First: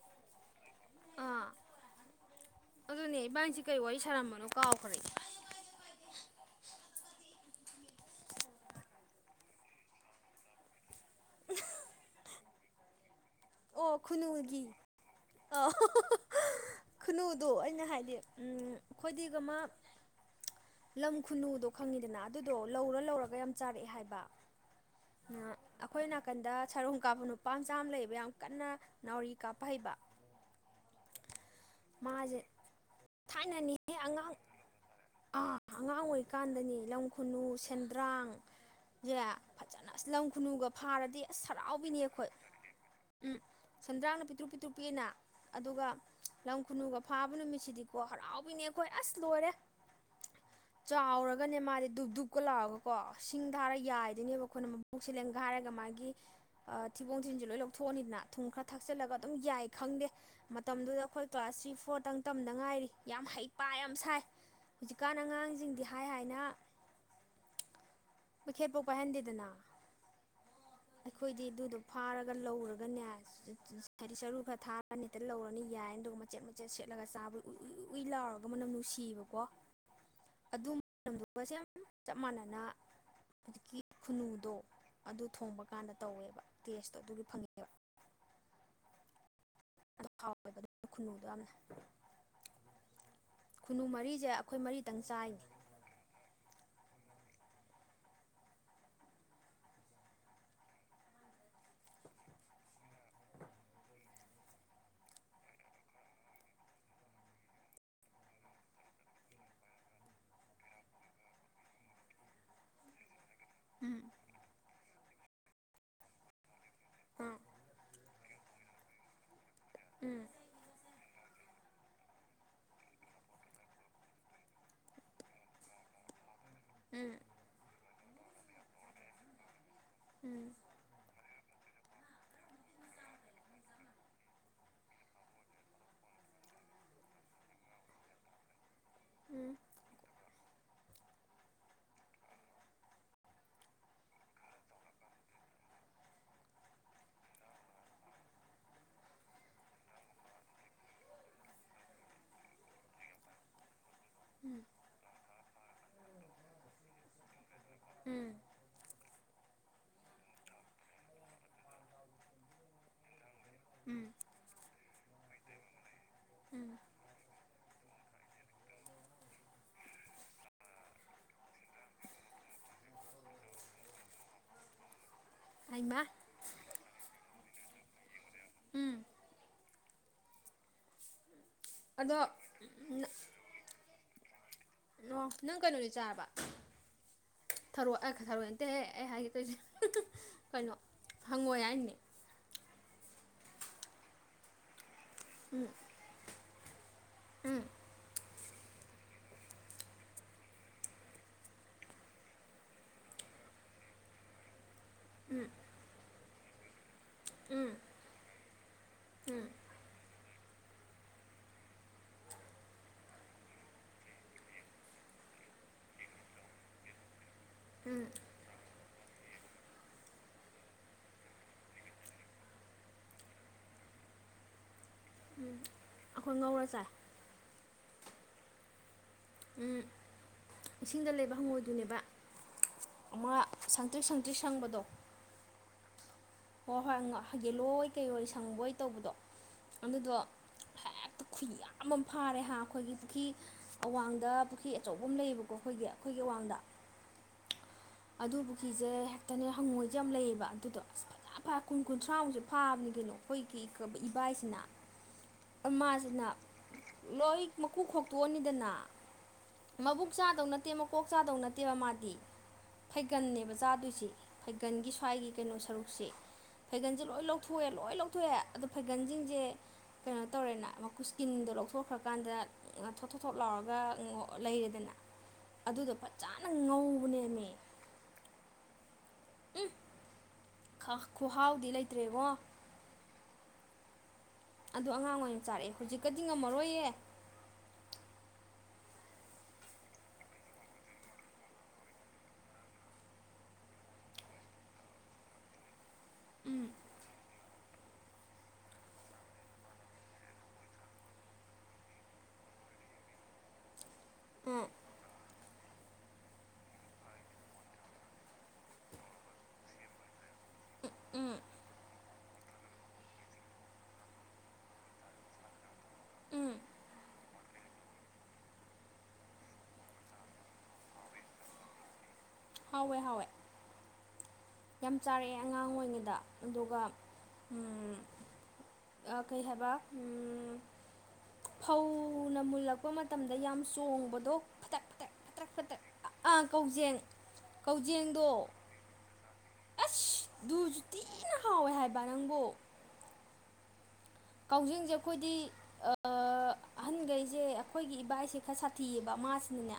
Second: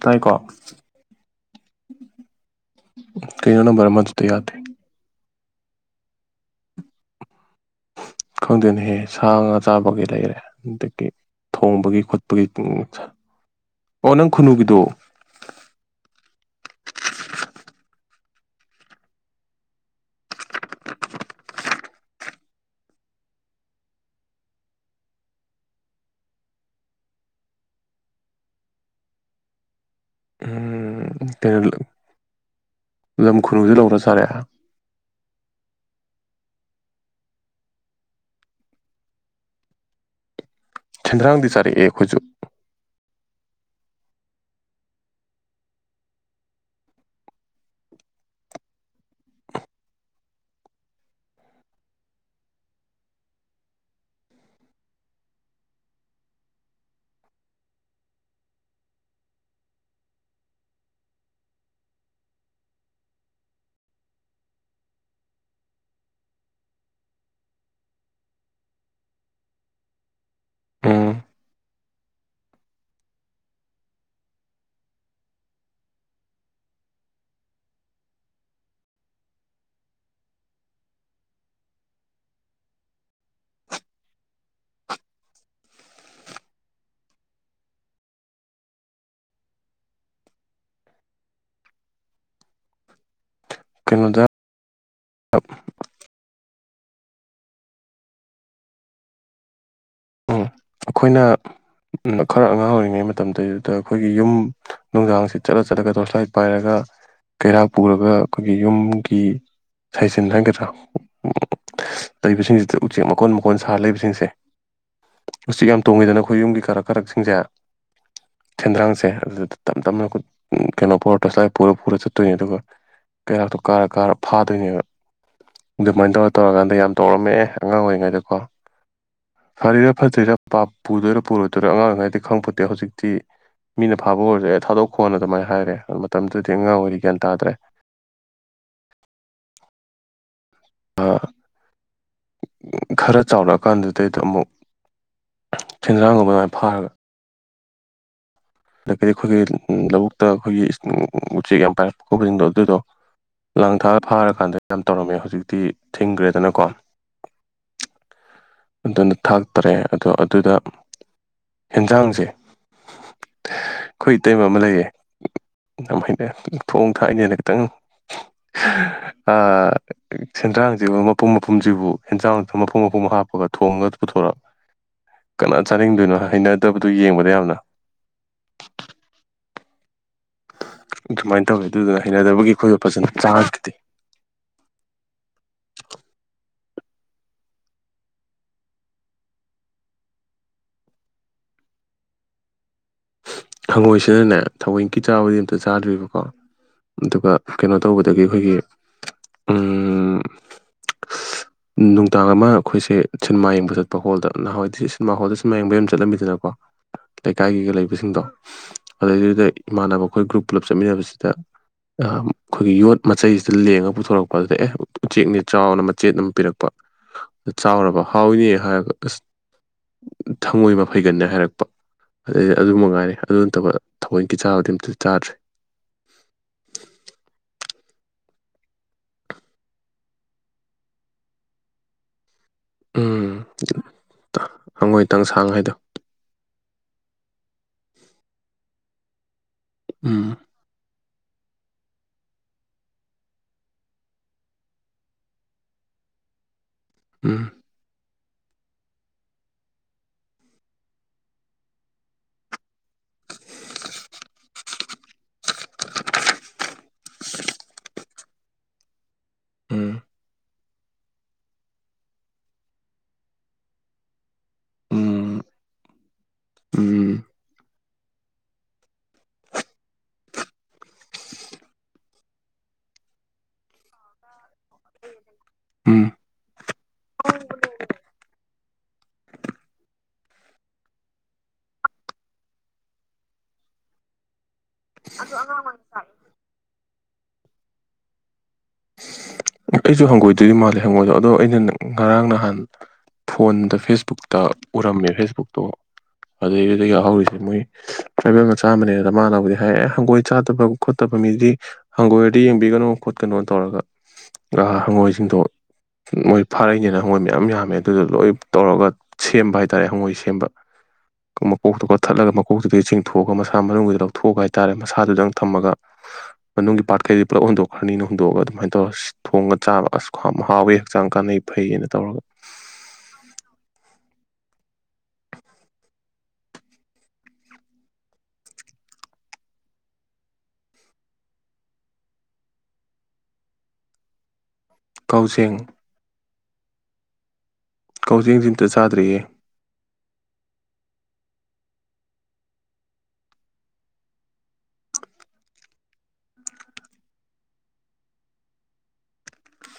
ꯇꯥꯏꯀꯣ ꯑꯥ ꯑꯗꯨꯅꯦ ꯏꯕꯥꯟꯅꯤꯁꯦ ꯀꯩꯅꯣ ꯀꯩ ꯅꯝꯕꯔ ꯋꯥꯔꯤ ꯑꯃꯗꯨꯗ ꯁꯥꯔꯝꯕꯅꯣ ꯌꯥꯗꯦ ꯀꯥꯎꯈ꯭ꯔꯦ ꯈꯪꯗꯅꯍꯦ ꯁꯥ ꯉꯥ ꯆꯥꯕꯒꯤ ꯂꯩꯔꯦ ꯑꯗꯒꯤ ꯊꯣꯡꯕꯒꯤ ꯈꯣꯠꯄꯒꯤ ꯑꯣ ꯅꯪ ꯈꯨꯅꯨꯒꯤꯗꯣ ꯑꯧ ꯈꯨꯟꯅꯨꯗꯣ ꯑꯩꯅ ꯍꯥꯏꯗꯤ ꯑꯝ ꯑꯈꯣꯏꯗꯤ ꯑꯃꯥ ꯂꯝ ꯈꯨꯅꯨꯗꯣ ꯈꯪꯉꯤꯗꯅ ꯑꯗꯨꯗꯣ ꯂꯧꯔ ꯂꯧꯔꯒ ꯌꯥꯝ ꯆꯥꯔꯛꯑꯦ ꯍꯥꯏꯕ ꯑꯥ ꯑꯩꯈꯣꯏ ꯅꯥꯀꯟꯗ ꯁꯥꯔꯣꯡ ꯀꯥꯞꯄ ꯅꯨꯄꯥꯆꯥ ꯑꯃ ꯂꯩꯌꯦꯕ ꯌꯥꯝ ꯀꯟꯅ ꯅꯥꯎꯔꯤ ꯀꯥꯞꯄ ꯍꯩꯕ ꯎꯝ ꯀꯩꯅꯣ ꯃꯥꯁꯦ ꯂꯝ ꯈꯨꯅꯨꯗ ꯊꯥꯏꯅꯅꯤꯍꯦ ꯂꯧꯔ ꯆꯥꯔꯦ ꯑꯉꯥꯡ ꯑꯥ ꯑꯉꯥꯡ ꯑꯣꯏꯔꯤꯀꯥꯟꯗꯅꯤ ꯂꯝ ꯈꯨꯅꯨ ꯁꯦꯟꯗ꯭ꯔꯥꯡ ꯁꯦ ꯐꯥꯖꯅ ꯑꯁ ꯂꯝ ꯈꯨꯅꯨꯒ ꯐꯥꯔꯗꯤ ꯑꯁ ꯁꯦꯟꯗ꯭ꯔꯥꯡꯗꯤ ꯆꯥꯔꯛꯑꯦ ꯍꯔꯥꯎꯕꯤꯅꯦ ꯑꯩꯈꯣꯏꯁꯨ ꯑꯩꯈꯣꯏ ꯎꯝ ꯁꯦꯟꯗ꯭ꯔꯥꯡꯅ ꯄꯤꯇ꯭ꯔꯨꯛ ꯄꯤꯇ꯭ꯔꯨꯛ ꯄꯤꯛꯑꯦꯅ ꯑꯗꯨꯒ ꯂꯝ ꯈꯨꯅꯨꯒ ꯐꯥꯕ ꯅꯨꯃꯤꯠꯁꯤꯗꯤꯀꯣ ꯍꯔꯥꯎꯕꯤꯅꯦ ꯑꯩꯈꯣꯏ ꯑꯁ ꯂꯣꯏꯔꯦ [inaudible] ꯆꯥꯎꯔꯒꯅꯦ ꯃꯥꯗꯤ ꯗꯨꯞ ꯗꯨꯨꯞꯀ ꯂꯥꯛꯔꯒꯀꯣ ꯁꯤꯡ ꯊꯥꯔ ꯌꯥꯏꯗꯣꯏꯅꯦꯕ ꯑꯩꯈꯣꯏꯅ ꯃꯕꯨꯛꯁꯤ ꯂꯦꯟꯒꯥꯏꯔꯒ ꯃꯥꯒꯤ ꯑꯥ ꯊꯤꯕꯣꯡ ꯊꯤꯔꯤꯟꯁꯦ ꯂꯣꯏꯟ ꯂꯧ ꯊꯣꯛꯑꯅꯤꯗ ꯊꯨꯝ ꯈꯔ ꯊꯥꯛꯆꯤꯂꯒ ꯑꯗꯨꯝ ꯌꯥꯏ ꯈꯪꯗꯦ ꯃꯇꯝꯗꯨꯗ ꯑꯩꯈꯣꯏ ꯀ꯭ꯂꯥꯁ ꯊ꯭ꯔꯤ ꯐꯣꯔꯇꯪ ꯇꯝꯗ ꯉꯥꯏꯔꯤ ꯌꯥꯝ ꯍꯩꯄꯥ ꯌꯥꯝ ꯁꯥꯏ ꯍꯧꯖꯤꯛꯀꯥꯟ ꯑꯉꯥꯡꯖꯤꯡꯗꯤ ꯍꯥꯏ ꯍꯥꯏꯅ ꯃꯩꯈꯦꯠꯄꯧ ꯄꯥꯏꯍꯟꯗꯦꯗꯅ ꯎꯝ ꯑꯩꯈꯣꯏꯗꯤ ꯑꯗꯨꯗꯣ ꯐꯥꯔꯒ ꯂꯧꯔꯒꯅꯦ ꯍꯥꯏꯗꯤ ꯆꯔꯨ ꯈꯔ ꯊꯥꯔꯅꯤ ꯍꯦꯛꯇ ꯂꯧꯔꯅꯤ ꯌꯥꯏ ꯑꯗꯨꯒ ꯃꯆꯦꯠ ꯃꯆꯦꯠ ꯁꯦꯠꯂꯒ ꯆꯥꯕ ꯎꯏ ꯎꯏ ꯎꯏ ꯎꯏ ꯂꯥꯎꯔꯒ ꯃꯅꯝ ꯅꯨꯡꯁꯤꯕꯀꯣ [inaudible] ꯑꯗꯨ ꯃꯇꯝꯗꯨꯒꯁꯦ ꯌꯥꯝ ꯆꯞ ꯃꯥꯟꯅꯅ ꯍꯧꯖꯤꯛꯀꯤ ꯈꯨꯅꯨꯗꯣ ꯑꯗꯨ ꯊꯣꯡꯕ ꯀꯥꯟꯗ ꯇꯧꯋꯦꯕ ꯇꯦꯁꯇꯣ ꯑꯗꯨꯒꯤ ꯐꯪꯉꯤ ꯉꯦꯕ ꯑꯗꯨ ꯍꯥꯎꯋꯦꯕ ꯑꯗꯨꯏ ꯈꯨꯟꯅꯨꯗꯣ ꯌꯥꯝꯅ ꯈꯨꯟꯅꯨ ꯀꯩꯅꯣꯗ ꯃꯔꯤꯖꯦ ꯈꯣꯏ ꯃꯔꯤꯇꯪ ꯆꯥꯏꯅꯤ ꯎꯝ ꯑꯩꯈꯣꯏꯅ ꯎꯝ ꯈꯔ ꯑꯉꯥꯡ ꯑꯣꯏꯔꯤꯉꯩ ꯃꯇꯝꯗꯨꯗꯩꯗꯨꯗ ꯑꯩꯈꯣꯏ ꯌꯨꯝ ꯅꯨꯡꯗꯥꯡꯁꯤ ꯆꯠꯂ ꯆꯠꯂꯒ ꯇꯣꯔꯁ ꯂꯥꯏꯠ ꯄꯥꯏꯔꯒ ꯀꯩꯔꯥꯛ ꯄꯨꯔꯒ ꯈꯣꯏꯒꯤ ꯌꯨꯝꯒꯤ ꯁꯥꯏꯖꯤꯟ ꯍꯥꯏꯒꯗ꯭ꯔꯥ ꯎꯝ ꯂꯩꯕꯁꯤꯡꯁꯤꯗ ꯎꯆꯦꯛ ꯃꯀꯣꯟ ꯃꯀꯣꯟ ꯁꯥꯔ ꯎꯝ ꯂꯩꯕꯁꯤꯡꯁꯦ ꯎꯆꯦꯛ ꯌꯥꯝ ꯇꯣꯡꯉꯤꯗꯅ ꯑꯩꯈꯣꯏ ꯌꯨꯝꯒꯤ ꯀꯔꯛ ꯀꯔꯛꯁꯤꯡꯖꯦ ꯎꯝ ꯁꯦꯟꯗ꯭ꯔꯥꯡꯁꯦ ꯑꯗꯨꯗ ꯇꯞ ꯇꯞꯅ ꯈꯨꯠ ꯀꯩꯅꯣ ꯄꯣꯔꯥ ꯇꯣꯔꯆ ꯂꯥꯏꯠ ꯄꯨꯔ ꯄꯨꯔ ꯆꯠꯇꯣꯏꯅꯦ ꯑꯗꯨꯒ ꯀꯩꯔꯥꯛꯇꯣ ꯀꯥꯔ ꯀꯥꯔ ꯐꯥꯗꯣꯏꯅꯦꯕ ꯑꯗꯨꯃꯥꯏꯅ ꯇꯧꯔ ꯇꯧꯔꯀꯥꯟꯗ ꯌꯥꯝ ꯎꯝ ꯇꯧꯔꯝꯃꯦ ꯑꯉꯥꯡ ꯑꯣꯏꯔꯤꯉꯩꯗꯀꯣ ꯐꯔꯤꯔꯥ ꯐꯠꯇꯔ꯭ꯤꯔꯥ ꯎꯝ ꯄꯨꯗꯣꯏꯔꯥ ꯄꯨꯔꯣꯏꯗꯣꯏꯔꯣ ꯑꯉꯥꯡ ꯑꯣꯏꯔꯤꯉꯩꯗꯩ ꯈꯪꯄꯣꯟꯇꯦ ꯍꯧꯖꯤꯛꯇꯤ ꯃꯤꯅ ꯐꯥꯕ ꯑꯣꯏꯔꯖꯨ ꯑꯦ ꯊꯥꯗꯣꯛꯈꯣꯅ ꯑꯗꯨꯃꯥꯏꯅ ꯍꯥꯏꯔꯦ ꯑꯣ ꯃꯇꯝꯗꯨꯗꯤ ꯑꯉꯥꯡ ꯑꯣꯏꯔꯤ ꯒ꯭ꯌꯥꯟ ꯇꯥꯗ꯭ꯔꯦ ꯎꯝ ꯑꯥ ꯈꯔ ꯆꯥꯎꯔꯛꯑꯀꯥꯟꯗꯨꯗꯩꯗ ꯑꯃꯨꯛ ꯁꯦꯟꯗꯔ꯭ꯥꯡ ꯒꯨꯝꯕ ꯗꯨꯃꯥꯏꯅ ꯐꯥꯔꯒ ꯑꯗꯒꯤꯗꯤ ꯑꯩꯈꯣꯏꯒꯤ ꯂꯧꯕꯨꯛꯇ ꯑꯩꯈꯣꯏꯒꯤ ꯎꯆꯦꯛ ꯌꯥꯝ ꯄꯥꯏꯔꯛꯄ ꯈꯣꯠꯁꯤꯡꯗꯣ ꯑꯗꯨꯗꯣ ꯂꯥꯡ ꯊꯥꯛꯑ ꯐꯥꯔꯀꯥꯟꯗ ꯎꯝ ꯌꯥꯝ ꯇꯧꯔꯝꯃꯦ ꯍꯧꯖꯤꯛꯇꯤ ꯊꯤꯡꯒꯔ꯭ꯦꯗꯅꯀꯣ ꯎꯝ ꯑꯗꯨꯅ ꯊꯥꯛꯇꯔꯦ ꯑꯗꯣ ꯑꯗꯨꯗ ꯍꯦꯟꯖꯥꯡꯁꯦ ꯎꯝ ꯑꯩꯈꯣꯏ ꯇꯩꯕ ꯑꯃ ꯂꯩꯌꯦ ꯌꯥꯝ ꯍꯩꯅ ꯎꯝ ꯊꯣꯡ ꯊꯥꯛꯏꯅꯦꯅ ꯈꯤꯇꯪ [inaudible] ꯑꯥꯥ ꯁꯦꯟꯗ꯭ꯔꯥꯡꯖꯤꯕꯨ ꯃꯄꯨꯝ ꯃꯄꯨꯝꯖꯤꯕꯨ ꯍꯦꯟꯖꯥꯡ ꯃꯄꯨꯝ ꯃꯄꯨꯝ ꯍꯥꯞꯄꯒ ꯊꯣꯡꯉꯒ ꯄꯨꯊꯣꯔꯛ ꯀꯅꯥ ꯍꯩꯃꯥ ꯆꯥꯅꯤꯡꯗꯣꯏꯅꯣ ꯍꯩꯅꯗꯕꯗꯨ ꯌꯦꯡꯕꯗ ꯌꯥꯝꯅ ꯎꯝ ꯑꯗꯨꯃꯥꯏꯅ ꯇꯧꯋꯦ ꯑꯗꯨꯗꯨꯅ ꯑꯗꯣ ꯍꯩꯅꯗꯕꯒꯤ ꯑꯩꯈꯣꯏꯗꯣ ꯐꯖꯅ ꯆꯥꯒꯤꯇꯦ ꯅꯣ ꯅꯪ ꯀꯩꯅꯣꯗꯤ ꯆꯥꯔꯕ ꯊꯔꯣ ꯑ ꯈꯊꯔꯣꯏ ꯅꯠꯇꯦꯍꯦ ꯑꯩ ꯍꯥꯏꯒꯦ ꯇꯧꯏꯖꯦ ꯀꯩꯅꯣ ꯍꯪꯉꯣꯏ ꯍꯥꯏꯅꯦ ꯍꯪꯉꯣꯏꯁꯤꯅꯅꯦ ꯊꯑꯣꯏꯟꯀꯤ ꯆꯥꯕꯗꯤ ꯑꯝꯇ ꯎꯝ ꯆꯥꯗ꯭ꯔꯤꯕꯀꯣ ꯑꯗꯨꯒ ꯎꯝ ꯀꯩꯅꯣ ꯇꯧꯕꯗꯒꯤ ꯑꯩꯈꯣꯏꯒꯤ ꯎꯝ ꯅꯨꯡꯗꯥꯡ ꯑꯃ ꯑꯩꯈꯣꯏꯁꯦ ꯁꯤꯅꯦꯃꯥ ꯌꯦꯡꯕ ꯆꯠꯄ ꯍꯣꯜꯗ ꯅꯍꯥꯟꯋꯥꯏꯗꯤ ꯁꯤꯅꯦꯃꯥ ꯍꯣꯜꯗ ꯁꯤꯅꯦꯃꯥ ꯌꯦꯡꯕ ꯌꯥꯝ ꯆꯠꯂꯝꯃꯤꯗꯅꯀꯣ ꯎꯝ ꯂꯩꯀꯥꯏꯒꯤꯒ ꯂꯩꯕꯁꯤꯡꯗꯣ ꯑꯗꯩꯗꯨꯗ ꯎꯝ ꯏꯃꯥꯟꯅꯕ ꯑꯩꯈꯣꯏ ꯒ꯭ꯔꯨꯞ ꯄꯨꯂꯞ ꯆꯠꯃꯤꯟꯅꯕꯁꯤꯗ ꯑꯥ ꯈꯣꯏꯒꯤ ꯌꯣꯠ ꯃꯆꯩꯁꯤꯗ ꯂꯦꯡꯉꯒ ꯄꯨꯊꯣꯔꯛꯄ ꯑꯗꯨꯗ ꯑꯦ ꯎꯆꯦꯛꯅꯦ ꯆꯥꯎꯅ ꯃꯆꯦꯠ ꯑꯃ ꯄꯤꯔꯛꯄ ꯗ ꯆꯥꯎꯔꯕ ꯎꯝ ꯍꯥꯎꯏꯅꯦ ꯍꯥꯏꯔꯒ ꯑꯁ ꯊꯉꯣꯏ ꯃꯐꯩꯒꯟꯅꯦ ꯍꯥꯏꯔꯛꯄ ꯑꯗꯩꯗꯤ ꯑꯗꯨ ꯃꯉꯥꯏꯔꯦ ꯑꯗꯨ ꯅꯠꯇꯕ ꯊꯑꯣꯏꯟꯀꯤ ꯆꯥꯕꯗꯤ ꯑꯝꯇ ꯆꯥꯗ꯭ꯔꯤ ꯎꯝ ꯑꯩꯈꯣꯏ ꯉꯧꯔ ꯆꯥꯏ ꯎꯝ ꯏꯁꯤꯡꯗ ꯂꯩꯕ ꯍꯪꯉꯣꯏꯗꯨꯅꯦꯕ ꯑꯃ ꯁꯪꯇ꯭ꯔꯤꯛ ꯁꯪꯇ꯭ꯔꯤꯛ ꯁꯪꯕꯗꯣ ꯇꯪ ꯁꯥꯡ ꯍꯥꯏꯗꯣ ꯍꯣꯏ ꯍꯣꯏ ꯍꯪ ꯌꯦꯜꯂꯣ ꯑꯣꯏ ꯀꯩꯑꯣꯏ ꯁꯪꯕꯣꯏ ꯇꯧꯕꯗꯣ ꯑꯗꯨꯗꯣ ꯎꯝ ꯍꯦꯛꯇ ꯈꯨꯌꯥꯝ ꯑꯝ ꯐꯥꯔꯦ ꯍꯥ ꯑꯩꯈꯣꯏꯒꯤ ꯄꯨꯈꯤ ꯑꯋꯥꯡꯗ ꯄꯨꯈ꯭ꯔꯤ ꯑꯆꯧꯕꯝ ꯂꯩꯌꯦꯕꯀꯣ ꯑꯩꯈꯣꯏꯒꯤ ꯑꯩꯈꯣꯏꯒꯤ ꯑꯋꯥꯡꯗ ꯎꯝ ꯑꯗꯨ ꯄꯨꯈ꯭ꯔꯤꯁꯦ ꯍꯦꯛꯇꯅꯦ ꯍꯪꯉꯣꯏꯖꯦ ꯌꯥꯝ ꯂꯩꯌꯦꯕ ꯑꯗꯨꯗꯣ ꯑꯁ ꯌꯥꯝ ꯐꯥ ꯀꯨꯟ ꯀꯨꯟꯊ꯭ꯔꯥꯃꯨꯛꯁꯦ ꯐꯥꯕꯅꯤ ꯀꯩꯅꯣ ꯑꯩꯈꯣꯏꯒꯤ ꯏꯕꯥꯏꯁꯤꯅ ꯑꯃꯥꯖꯤꯅ ꯂꯣꯏ ꯃꯀꯨ ꯈꯣꯛꯇꯣꯛꯑꯅꯤꯗꯅ ꯎꯝ ꯃꯕꯨꯛ ꯆꯥꯗꯧ ꯅꯠꯇꯦ ꯃꯀꯣꯛ ꯆꯥꯗꯧ ꯅꯠꯇꯦꯕ ꯃꯥꯗꯤ ꯐꯩꯒꯟꯅꯦꯕ ꯆꯥꯗꯣꯏꯖꯦ ꯐꯩꯒꯟꯒꯤ ꯁ꯭ꯋꯥꯏꯒꯤ ꯎꯝ ꯀꯩꯅꯣ ꯁꯔꯨꯛꯁꯦ ꯐꯩꯒꯟꯁꯦ ꯎꯝ ꯂꯣꯏ ꯂꯧ ꯊꯣꯛꯑꯦ ꯂꯣꯏ ꯂꯧꯊꯣꯛꯑꯦ ꯑꯗꯣ ꯐꯩꯒꯜꯖꯤꯡꯖꯦ ꯀꯩꯅꯣ ꯇꯧꯔꯦꯅ ꯃꯀꯨ ꯁ꯭ꯀꯤꯟꯗꯣ ꯂꯧꯊꯣꯛꯈ꯭ꯔꯀꯥꯟꯗ ꯊꯣꯠ ꯊꯣ ꯊꯣꯠ ꯂꯥꯎꯔꯒ ꯂꯩꯔꯦꯗꯅ ꯑꯗꯨꯗꯣ ꯎꯝ ꯐꯖꯅ ꯉꯧꯕꯅꯦꯃꯤ ꯎꯝꯐ ꯈ ꯈꯨꯍꯥꯎꯗꯤ ꯂꯩꯇ꯭ꯔꯦ ꯏꯕꯨꯡꯉꯣ ꯑꯗꯣ ꯑꯉꯥꯡ ꯑꯣꯏꯔꯤꯉꯩ ꯆꯥꯔꯛꯑꯦ ꯍꯧꯖꯤꯛꯀꯗꯤ ꯉꯝꯃꯔꯣꯏꯌꯦ ꯅꯨꯄꯤꯁꯨ ꯍꯪꯒꯣꯏꯗꯣꯏ ꯃꯥꯜꯂꯦ ꯍꯪꯉꯣꯏꯗꯣ ꯑꯗꯣ ꯑꯩꯅ ꯉꯔꯥꯡ ꯅꯍꯥꯟ ꯐꯣꯟꯗ ꯐꯦꯁꯕꯨꯛꯇ ꯎꯔꯝꯃꯦ ꯐꯦꯁꯕꯨꯛꯇꯣ ꯎꯝ ꯑꯗꯨꯗꯩꯗꯨꯗ ꯌꯥꯎꯍꯧꯔꯤꯁꯦ ꯃꯣꯏ ꯇ꯭ꯔꯥꯏꯕꯦꯜ ꯃꯆꯥ ꯑꯃꯅꯦ ꯑꯗ ꯃꯥꯅꯕꯨꯗꯤ ꯍꯥꯏꯔꯛꯑꯦ ꯍꯪꯒꯣꯏ ꯆꯥꯗꯕ ꯈꯣꯠꯇꯕ ꯃꯤꯗꯤ ꯍꯪꯒꯣꯏꯗ ꯌꯦꯡꯕꯤꯒꯅꯨ ꯈꯣꯠꯀꯅꯣ ꯇꯧꯔꯒ ꯎꯝ ꯍꯪꯒꯣꯏꯁꯤꯡꯗꯣ ꯃꯣꯏ ꯐꯥꯔꯛꯏꯅꯦꯅ ꯍꯪꯒꯣꯏ ꯃꯌꯥꯝ ꯌꯥꯝꯃꯦ ꯑꯗꯨꯗꯣ ꯂꯣꯏ ꯇꯧꯔꯒ ꯁꯦꯝꯕ ꯍꯥꯏꯇꯥꯔꯦ ꯍꯪꯉꯣꯏ ꯁꯦꯝꯕ ꯎꯝ ꯃꯀꯣꯛꯇꯨ ꯀꯛꯊꯠꯂꯒ ꯃꯀꯣꯛꯇꯨꯗꯩ ꯆꯤꯡꯊꯣꯛꯑꯒ ꯃꯁꯥ ꯃꯅꯨꯡꯒꯤꯗꯨ ꯂꯧꯊꯣꯛꯑꯒ ꯍꯥꯏꯇꯥꯔꯦ ꯃꯁꯥꯗꯨꯗꯪ ꯊꯝꯃꯒ ꯎꯝ ꯃꯅꯨꯡꯒꯤ ꯄꯥꯠꯈꯩꯗꯤ ꯄꯨꯂꯞ ꯍꯨꯟꯗꯣꯛꯈ꯭ꯔꯅꯤꯅ ꯍꯣꯟꯗꯣꯛꯑꯒ ꯑꯗꯨꯃꯥꯏꯅ ꯇꯧꯔ ꯁꯦ ꯊꯣꯡꯉ ꯆꯥꯕ ꯑꯁ ꯈꯌꯥꯝ ꯍꯥꯎꯋꯦ ꯍꯛꯆꯥꯡ ꯀꯥꯟꯅꯩ ꯐꯩꯌꯦꯅ ꯇꯧꯔꯒ ꯍꯥꯎꯋꯦ ꯍꯥꯎꯋꯦ ꯌꯥꯝ ꯆꯥꯔꯛꯑꯦ ꯑꯉꯥꯡ ꯑꯣꯏꯔꯤꯉꯩꯗ ꯑꯗꯨꯒ ꯎꯝ ꯑ ꯀꯩ ꯍꯥꯏꯕ ꯎꯝ ꯐꯧꯅ ꯃꯨꯜꯂꯛꯄ ꯃꯇꯝꯗ ꯌꯥꯝ ꯆꯣꯡꯕꯗꯣ ꯐꯠꯇꯛ ꯇꯛ ꯐꯇ꯭ꯔꯛ ꯀꯥꯎꯖꯦꯡ ꯐꯇ꯭ꯔꯛ ꯑ ꯥ ꯀꯧꯖꯦꯡ ꯀꯥꯎꯖꯤꯡꯁꯤ ꯀꯧꯖꯦꯡꯗꯣ ꯑꯝꯇ ꯆꯥꯗ꯭ꯔꯤꯌꯦ ꯑꯁ ꯗꯨꯖꯨ ꯊꯤꯅ ꯍꯥꯎꯋꯦ ꯍꯥꯏꯕ ꯅꯪꯕꯣ ꯀꯥꯎꯖꯤꯡꯖꯦ ꯑꯩꯈꯣꯏꯗꯤ ꯑꯍꯟꯒꯩꯁꯦ ꯑꯩꯈꯣꯏꯒꯤ ꯏꯕꯥꯏꯁꯦ ꯈꯔ ꯁꯥꯊꯤꯌꯦꯕ ꯃꯥꯁꯤꯅꯅꯦ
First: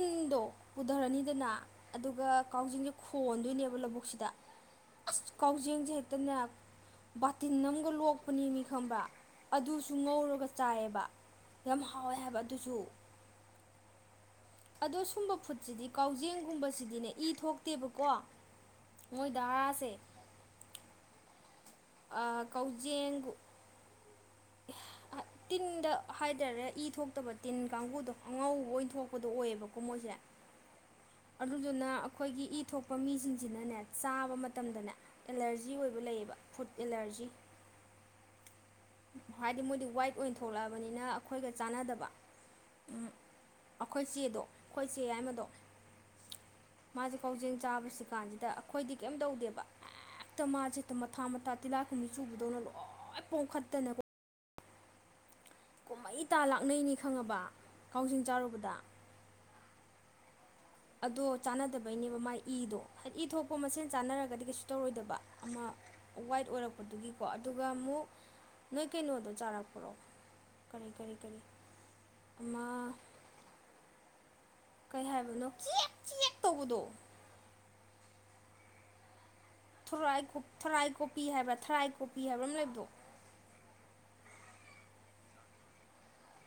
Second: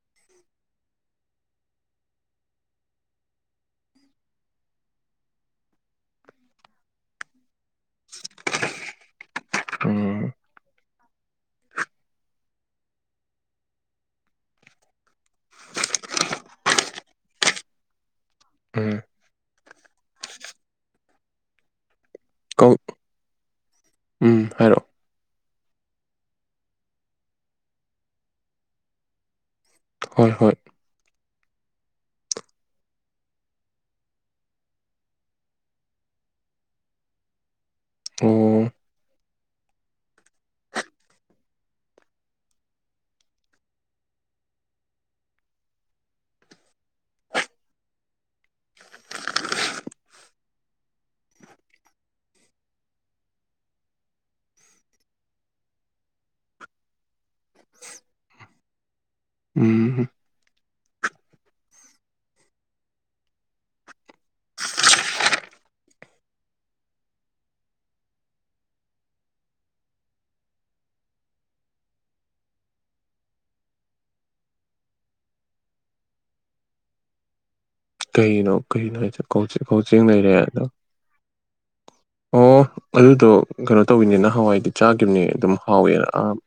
ꯏꯟꯗꯣ ꯄꯨꯗꯔꯅꯤꯗꯅ ꯑꯗꯨꯒ ꯀꯥꯎꯖꯤꯡꯖꯦ ꯈꯣꯟꯗꯣꯏꯅꯦꯕ ꯂꯧꯕꯨꯛꯁꯤꯗ ꯑꯁ ꯀꯥꯎꯖꯦꯡꯁꯦ ꯍꯦꯛꯇꯅꯦ ꯕꯥꯇꯤꯟ ꯑꯝ ꯂꯣꯛꯄꯅꯦꯃꯤ ꯈꯪꯕ꯭ꯔ ꯑꯗꯨꯁꯨ ꯎꯝ ꯉꯧꯔꯒ ꯆꯥꯏꯌꯦꯕ ꯌꯥꯝ ꯍꯥꯎꯋꯦ ꯍꯥꯏꯕ ꯑꯗꯨꯁꯨ ꯑꯗꯣ ꯁꯨꯝꯕ ꯐꯨꯠꯁꯤꯗꯤ ꯀꯥꯎꯖꯦꯡꯒꯨꯝꯕꯁꯤꯗꯤꯅꯦ ꯏ ꯊꯣꯛꯇꯦꯕꯀꯣ ꯎꯝ ꯃꯣꯏ ꯗꯔꯥ ꯁꯦ ꯑꯥ ꯀꯧ ꯀꯧꯖꯦꯡꯒꯨ ꯎꯝ ꯍꯥꯏꯔꯛꯑꯣ ꯇꯤꯟꯗ ꯍꯥꯏꯇꯥꯔꯦ ꯏ ꯊꯣꯛꯇꯕ ꯇꯤꯟ ꯀꯥꯡꯉꯨꯗꯣ ꯑꯉꯧꯕ ꯑꯣꯏꯅ ꯊꯣꯛꯄꯗꯣ ꯑꯣꯏꯌꯦꯕ ꯀꯣꯃꯣꯏꯖꯦ ꯍꯣꯏ ꯍꯣꯏ ꯑꯗꯨꯗꯨꯅ ꯑꯈꯣꯏꯒꯤ ꯏ ꯊꯣꯛꯄ ꯃꯤꯖꯤꯡꯖꯤꯅꯅꯦ ꯆꯥꯕ ꯃꯇꯝꯗꯅꯦ ꯑꯦꯂꯔꯖꯤ ꯑꯣꯏꯕ ꯂꯩꯌꯦꯕ ꯐꯨꯗ ꯑꯦꯂꯔꯖꯤ ꯑꯣ ꯍꯥꯏꯗꯤ ꯃꯣꯏꯗꯤ ꯋꯥꯏꯠ ꯑꯣꯏꯅ ꯊꯣꯛꯂꯛꯑꯕꯅꯤꯅ ꯑꯈꯣꯏꯒ ꯆꯥꯟꯅꯗꯕ ꯎꯝ ꯑꯈꯣꯏ ꯆꯦꯗꯣ ꯑꯩꯈꯣꯏ ꯆꯦ ꯌꯥꯏꯃꯗꯣ ꯃꯥꯖꯦ ꯀꯥꯎꯖꯦꯡ ꯆꯥꯕꯁꯤ ꯀꯥꯟꯖꯤꯗ ꯑꯈꯣꯏꯗꯤ ꯀꯩꯝ ꯇꯧꯗꯦꯕ [unintelligible] ꯍꯦꯛꯇ ꯃꯥꯖꯦ ꯍꯦꯛꯇ ꯃꯊꯥ ꯃꯊꯥ ꯇꯤꯜꯂꯥꯈꯨꯝꯕꯤ ꯆꯨꯕꯗꯧꯅ ꯂꯣꯏ ꯄꯣꯝꯈꯠꯇꯅ ꯀꯨꯝꯍꯩ ꯇꯥ ꯂꯥꯛꯅꯩꯅꯤ ꯈꯪꯉꯕ ꯀꯥꯎꯖꯦꯡ ꯆꯥꯔꯨꯕꯗ ꯎꯝ ꯑꯗꯣ ꯆꯥꯟꯅꯗꯕꯩꯅꯦꯕ ꯃꯥꯏ ꯏꯗꯣ ꯍꯥꯏ ꯏ ꯊꯣꯛꯄ ꯃꯁꯦꯟ ꯆꯥꯟꯅꯔꯒꯗꯤ ꯀꯩꯁꯨ ꯇꯧꯔꯣꯏꯗꯕ ꯑꯃ ꯋꯥꯏꯠ ꯑꯣꯏꯔꯛꯄꯗꯨꯒꯤꯀꯣ ꯑꯗꯨꯒ ꯑꯃꯨꯛ ꯅꯣꯏ ꯀꯩꯅꯣꯗꯣ ꯆꯥꯔꯛꯄ꯭ꯔꯣ ꯀꯔꯤ ꯀꯔꯤ ꯀꯔꯤ ꯑꯃ ꯀꯩ ꯍꯥꯏꯕꯅꯣ [unintelligible] ꯇꯧꯕꯗꯣ ꯀꯩꯅꯣ ꯀꯩꯅꯣ ꯍꯥꯏꯖꯦ ꯀꯧꯖꯦꯡ ꯀꯧꯖꯦꯡ ꯊꯣꯔꯥꯏ ꯂꯩꯔꯦ ꯑꯗꯣ ꯊꯣꯔꯥꯏ ꯀꯣꯄꯤ ꯍꯥꯏꯕ꯭ꯔꯥ ꯊꯔꯥꯏ ꯀꯣꯄꯤ ꯍꯥꯏꯕ꯭ꯔꯥ ꯑꯃ ꯑꯣ ꯂꯩꯕꯗꯣ ꯑꯗꯨꯗꯣ ꯀꯅꯣ ꯇꯧꯋꯤꯅꯦꯅ ꯍꯋꯥꯏꯗꯤ ꯆꯥꯒꯤꯝꯅꯦ ꯑꯗꯨꯝ ꯍꯥꯎꯋꯦꯅ ꯑꯥꯝ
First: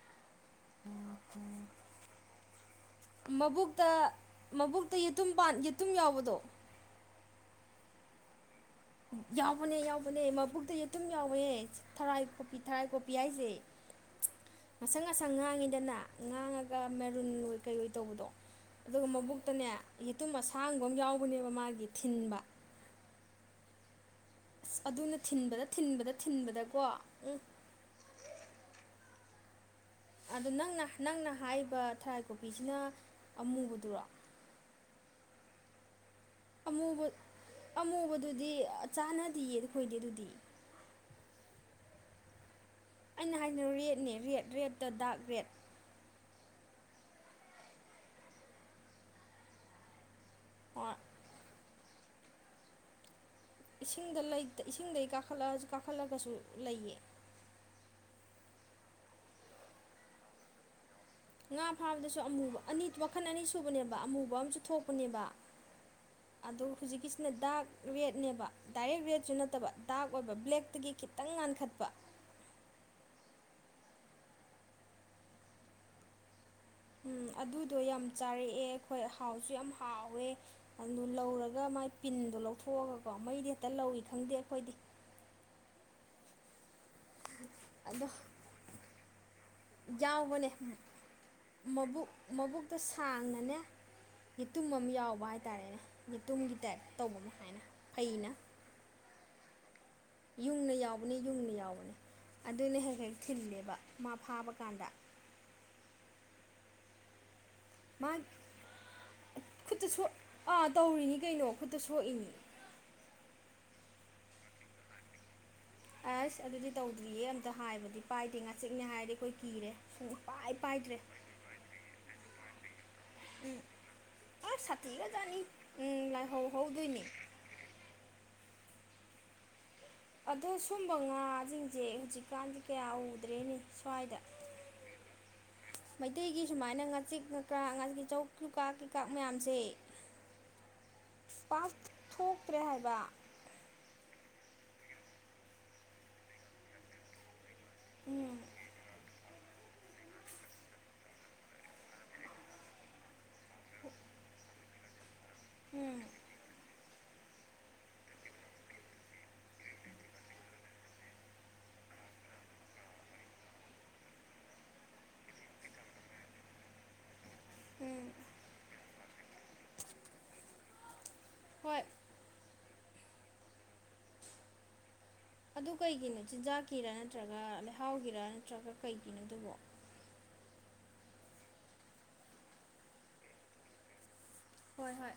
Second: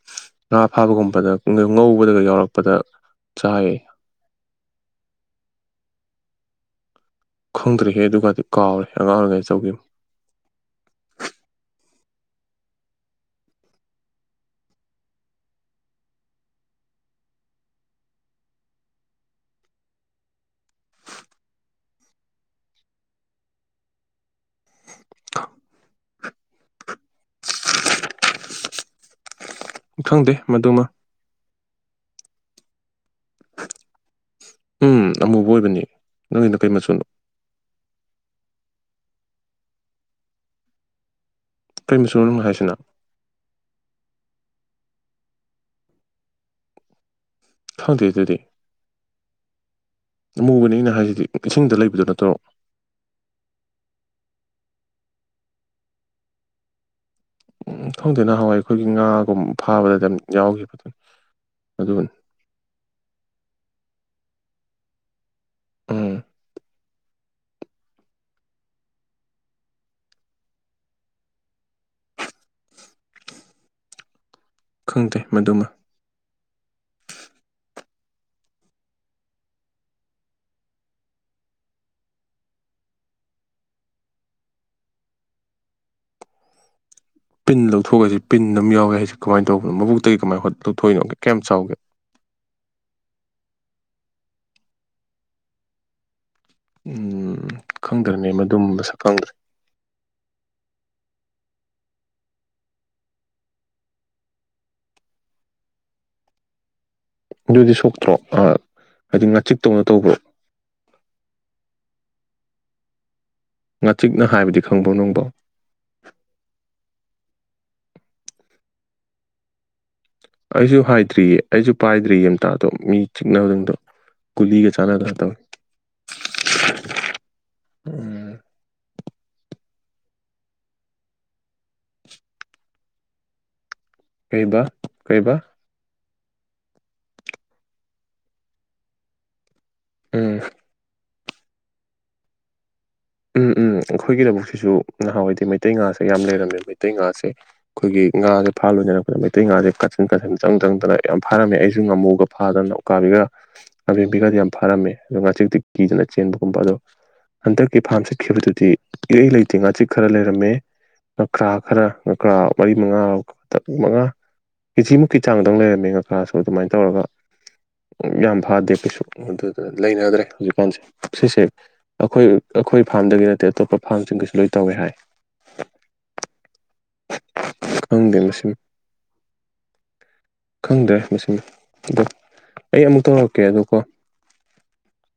ꯉꯥ ꯐꯥꯕꯒꯨꯝꯕꯗ ꯉꯥ ꯉꯧꯕꯗꯒ ꯌꯥꯎꯔꯛꯄꯗ ꯆꯥꯏꯌꯦ ꯃꯕꯨꯛꯇ ꯃꯕꯨꯛꯇ ꯌꯦꯇꯨꯝꯄꯥꯟ ꯌꯦꯇꯨꯝ ꯌꯥꯎꯕꯗꯣ ꯈꯪꯗ꯭ꯔꯦꯍꯦ ꯑꯗꯨꯒꯗꯤ ꯀꯥꯎꯔꯦ ꯑꯉꯥꯡ ꯑꯣꯏꯔꯤꯉꯩ ꯆꯧꯒꯤꯝ ꯌꯥꯎꯕꯅꯦ ꯌꯥꯎ ꯕꯅꯦ ꯃꯕꯨꯛꯇ ꯌꯦꯇꯨꯝ ꯌꯥꯎꯋꯦ ꯊꯔꯥꯏ ꯀꯣꯄꯤ ꯊꯔꯥꯏ ꯀꯣꯄꯤ ꯍꯥꯏꯖꯦ ꯉꯁꯪ ꯉꯁꯪ ꯉꯥꯡꯉꯤꯗꯅ ꯉꯥꯡꯉꯒ ꯃꯔꯨꯟ ꯑꯣꯏ ꯀꯩ ꯑꯣꯏ ꯇꯧꯕꯗꯣ ꯑꯗꯨꯒ ꯃꯕꯨꯛꯇꯅꯦ ꯌꯦꯇꯨꯝ ꯑꯁꯥꯡꯕ ꯑꯝ ꯌꯥꯎꯕꯅꯦꯕ ꯃꯥꯒꯤ ꯊꯤꯟꯕ ꯑꯁ ꯑꯗꯨꯅ ꯊꯤꯟꯕꯗ ꯊꯤꯟꯕꯗ ꯊꯤꯟꯕꯗꯀꯣ ꯎꯝ ꯈꯪꯗꯦ ꯑꯗꯨ ꯃꯗꯨꯃ ꯅꯪꯅ ꯅꯪꯅ ꯍꯥꯏꯔꯤꯕ ꯊꯔꯥꯏ ꯀꯣꯛꯄꯤꯁꯤꯅ ꯑꯃꯨꯕꯗꯨꯔꯣ ꯎꯝ ꯑꯃꯨꯕ ꯑꯣꯏꯕꯅꯦ ꯑꯃꯨꯕ ꯑꯃꯨꯕꯗꯨꯗꯤ ꯑ ꯆꯥꯟꯅꯗꯤꯌꯦ ꯑꯈꯣꯏꯗꯤ ꯑꯗꯨꯗꯤ ꯀꯩ ꯃꯆꯨꯅꯣ ꯅꯪꯅ ꯍꯥꯏꯁꯤꯅ ꯑꯩꯅ ꯍꯥꯏꯖꯤꯅ ꯔꯦꯗꯅꯦ ꯔꯦꯗ ꯔꯦꯗꯇ ꯗꯥꯛ ꯔꯦꯗ ꯈꯪꯗꯦ ꯑꯗꯨꯗꯤ ꯑꯃꯨꯕꯅꯦ ꯑꯩꯅ ꯍꯥꯏꯖꯤꯗꯤ ꯏꯁꯤꯡꯗ ꯂꯩꯕꯗꯣ ꯅꯠꯇ꯭ꯔꯣ ꯏꯁꯤꯡꯗ ꯂꯩꯇ ꯏꯁꯤꯡꯗꯩ ꯀꯥꯈꯠꯂꯑꯖꯨ ꯀꯥꯈꯠꯂꯒꯁꯨ ꯂꯩꯌꯦ ꯎꯝ ꯈꯪꯗꯦ ꯅꯍꯥꯋꯥꯏ ꯑꯩꯈꯣꯏꯒꯤ ꯉꯥꯒꯨꯝ ꯐꯥꯕꯗ ꯑꯗꯨꯝ ꯌꯥꯎꯒꯤꯕꯗꯨꯅꯤ ꯉꯥ ꯐꯥꯕꯗꯁꯨ ꯑꯃꯨꯕ ꯑꯅꯤ ꯃꯈꯜ ꯑꯅꯤ ꯁꯨꯕꯅꯦꯕ ꯑꯃꯨꯕ ꯑꯝꯁꯨ ꯊꯣꯛꯄꯅꯦꯕ ꯎꯝ ꯑꯗꯣ ꯍꯧꯖꯤꯛꯀꯤꯁꯤꯅ ꯗꯥꯛ ꯔꯦꯗꯅꯦꯕ ꯗꯥꯏꯔꯦꯛ ꯔꯦꯗꯁꯨ ꯅꯠꯇꯕ ꯗꯥꯛ ꯑꯣꯏꯕ ꯕ꯭ꯂꯦꯛꯇꯒꯤ ꯈꯤꯇꯪ ꯉꯥꯟꯈꯠꯄ ꯈꯪꯗꯦ ꯃꯗꯨꯃ ꯎꯝ ꯑꯗꯨꯗꯣ ꯌꯥꯝ ꯆꯥꯔꯛꯑꯦ ꯑꯈꯣꯏ ꯍꯥꯎꯁꯨ ꯌꯥꯝ ꯍꯥꯎꯋꯦ ꯑꯗꯨ ꯂꯧꯔꯒ ꯃꯥꯏ ꯄꯤꯟꯗꯣ ꯂꯧꯊꯣꯛꯑꯒꯀꯣ ꯃꯩꯗ ꯍꯦꯛꯇ ꯂꯧꯏ ꯈꯪꯗꯦ ꯑꯈꯣꯏꯗꯤ ꯄꯤꯟ ꯑꯗꯣ ꯂꯧꯊꯣꯛꯑꯒꯍꯥꯏꯖꯤ ꯄꯤꯟ ꯑꯝ ꯌꯥꯎꯋꯦ ꯍꯥꯏꯖꯤ ꯀꯃꯥꯏ ꯇꯧꯕꯅꯣ ꯃꯕꯨꯛꯇꯒꯤ ꯀꯃꯥꯏ ꯌꯥꯎꯕꯅꯦ ꯍꯣꯠ ꯂꯧꯊꯣꯛꯏꯅꯣ ꯀꯌꯥꯝ ꯆꯥꯎꯒꯦ ꯃꯕꯨꯛ ꯃꯕꯨꯛꯇ ꯁꯥꯡꯅꯅꯦ ꯌꯦꯇꯨꯝ ꯑꯝ ꯌꯥꯎꯕ ꯍꯥꯏꯇꯥꯔꯦꯅꯦ ꯌꯦꯇꯨꯝꯒꯤ ꯇꯦꯛ ꯇꯧꯕꯒ ꯍꯥꯏꯅ ꯐꯩꯅ ꯇꯨꯝꯕꯁꯨꯐꯪꯗ꯭ꯔꯦ ꯌꯨꯡꯅ ꯌꯥꯎꯕꯅꯤ ꯌꯨꯡꯅ ꯌꯥꯎꯕꯅꯤ ꯑꯗꯨꯅ ꯍꯦꯛ ꯍꯦꯛ ꯊꯤꯜꯂꯦꯕ ꯃꯥ ꯐꯥꯕ ꯀꯥꯟꯗ꯫ ꯑꯗꯨꯗꯤ ꯃꯥ ꯁꯣꯛꯇ꯭ꯔꯣ ꯑ ꯍꯥꯏꯗꯤ ꯉꯥꯆꯤꯛꯇꯧꯅ ꯈꯨꯠꯇ ꯁꯣꯛ ꯇꯧꯕ꯭ꯔꯣ꯫ ꯑꯥ ꯇꯧꯔꯤꯅꯤ ꯀꯩꯅꯣ ꯈꯨꯠꯇ ꯁꯣꯛꯏꯅꯤ꯫ ꯉꯥꯆꯤꯛꯅ ꯍꯥꯏꯕꯗꯤ ꯈꯪꯕ꯭ꯔꯣ ꯅꯪꯕꯣ꯫ ꯑꯁ ꯑꯗꯨꯗꯤ ꯇꯧꯗ꯭ꯔꯤꯌꯦ ꯑꯝꯇ ꯍꯥꯏꯕꯗꯤ ꯄꯥꯏꯗꯦ ꯉꯥꯆꯤꯛꯅꯦ ꯍꯥꯏꯔꯗꯤ ꯑꯩꯈꯣꯏ ꯀꯤꯔꯦ꯫ ꯁꯨꯡꯄꯥꯏ ꯑꯩꯁꯨ ꯄꯥꯏꯗ꯭ꯔꯦ ꯍꯥꯏꯗ꯭ꯔꯤꯌꯦ ꯑꯩꯁꯨ ꯄꯥꯏꯗ꯭ꯔꯤ ꯑꯝꯇ ꯑꯗꯣ ꯃꯤ ꯆꯤꯛꯅꯕꯁꯤꯡꯗꯣ꯫ ꯑꯁ ꯁꯥꯊꯤꯈꯔꯖꯥꯠꯅꯤ ꯎ ꯂꯥꯏꯍꯧ ꯍꯧꯗꯣꯏꯅꯤ꯫ ꯎꯝ꯫ ꯑꯗꯣ ꯁꯨꯝꯕ ꯉꯥꯁꯤꯡꯁꯦ ꯍꯧꯖꯤꯛꯀꯥꯟꯗꯤ ꯀꯌꯥ ꯎꯗ꯭ꯔꯦꯅꯦ ꯁ꯭ꯋꯥꯏꯗ꯫ ꯀꯩꯕ ꯀꯩꯕ꯫ ꯃꯩꯇꯩꯒꯤ ꯁꯨꯃꯥꯏꯅ ꯉꯥꯆꯤꯛ ꯉꯥꯀ꯭ꯔ ꯉꯥꯀꯤꯆꯧ ꯂꯨꯀꯥ ꯀꯩꯀꯥ ꯃꯌꯥꯝꯁꯦ꯫ ꯎꯝ꯫ ꯄꯥꯛ ꯊꯣꯛꯇ꯭ꯔꯦ ꯍꯥꯏꯕ꯫ ꯎꯝ ꯎꯝ ꯑꯩꯈꯣꯏꯒꯤ ꯂꯧꯕꯨꯛꯁꯤꯁꯨ ꯅꯍꯥꯟꯋꯥꯏꯗꯤ ꯃꯩꯇꯩ ꯉꯥꯁꯦ ꯌꯥꯝ ꯂꯩꯔꯝꯃꯦ ꯃꯩꯇꯩ ꯉꯥꯁꯦ ꯑꯩꯈꯣꯏꯒꯤ ꯎꯝ ꯉꯥꯥꯁꯦ ꯐꯥ ꯂꯣꯏꯅꯔꯛꯄꯗ ꯃꯩ ꯇꯩ ꯉꯥꯁꯦ ꯀꯥꯆꯤꯟ ꯀꯥꯆꯤꯟ ꯆꯪ ꯆꯪꯗꯅ ꯌꯥꯝ ꯐꯔꯝꯃꯦ ꯑꯩꯁꯨ ꯉꯥꯃꯨꯒ ꯐꯥꯗꯅ ꯎꯀꯥꯕꯤꯒ ꯉꯥꯕꯤꯕꯤꯒꯗꯤ ꯌꯥꯝ ꯐꯔꯝꯃꯦ ꯑꯗꯣ ꯉꯥꯆꯤꯛꯇꯤ ꯀꯤꯗꯅ ꯆꯦꯟꯕꯒꯨꯝꯕ ꯑꯗꯣ ꯀꯤ ꯐꯥꯝ ꯁꯤꯠꯈꯤꯕꯗꯨꯗꯤ ꯏꯔꯩ ꯂꯩꯇꯦ ꯉꯥꯆꯤꯛ ꯈꯔ ꯂꯩꯔꯝꯃꯦ ꯅꯀ꯭ꯔꯥ ꯈꯔ ꯅꯀ꯭ꯔꯥ ꯃꯔꯤ ꯃꯉꯥ ꯇꯛ ꯃꯉꯥ ꯀꯦꯖꯤꯃꯨꯛꯀꯤ ꯆꯥꯡꯗꯪ ꯂꯩꯔꯝꯃꯦ ꯉꯥꯀ꯭ꯔꯥꯁꯨ ꯑꯗꯨꯃꯥꯏꯅ ꯇꯧꯔꯒ ꯎꯝ ꯌꯥꯝ ꯐꯗꯦ ꯀꯩꯁꯨ ꯑꯗꯨꯗ ꯂꯩꯅꯗ꯭ꯔꯦ ꯍꯧꯖꯤꯛꯀꯥꯟꯁꯦ ꯁꯤꯁꯦ ꯍꯣꯏ ꯑꯩꯈꯣꯏ ꯑꯩꯈꯣꯏ ꯐꯥꯝꯗꯪꯒꯤ ꯅꯠꯇꯦ ꯑꯇꯣꯞꯄ ꯐꯥꯔꯝꯁꯤꯡꯒꯤꯁꯨ ꯂꯣꯏ ꯇꯧꯋꯦ ꯍꯥꯏ꯫ ꯑꯗꯨ ꯀꯩꯒꯤꯅꯣ ꯆꯤꯟꯖꯥꯛꯀꯤꯔ ꯅꯠꯇ꯭ꯔꯒ ꯈꯪꯗꯦ ꯂꯩꯍꯥꯎꯒꯤꯔ ꯃꯁꯤꯡ ꯅꯠꯇ꯭ꯔꯒ ꯀꯩꯒꯤꯅꯣ ꯑꯗꯨꯕꯣ꯫ ꯈꯪꯗꯦ ꯃꯁꯤꯡ ꯑꯗꯣ ꯑꯩ ꯑꯃꯨꯛ ꯇꯧꯔꯛꯀꯦ ꯑꯗꯣ ꯀꯣ꯫ ꯍꯣꯏ ꯍꯣꯏ꯫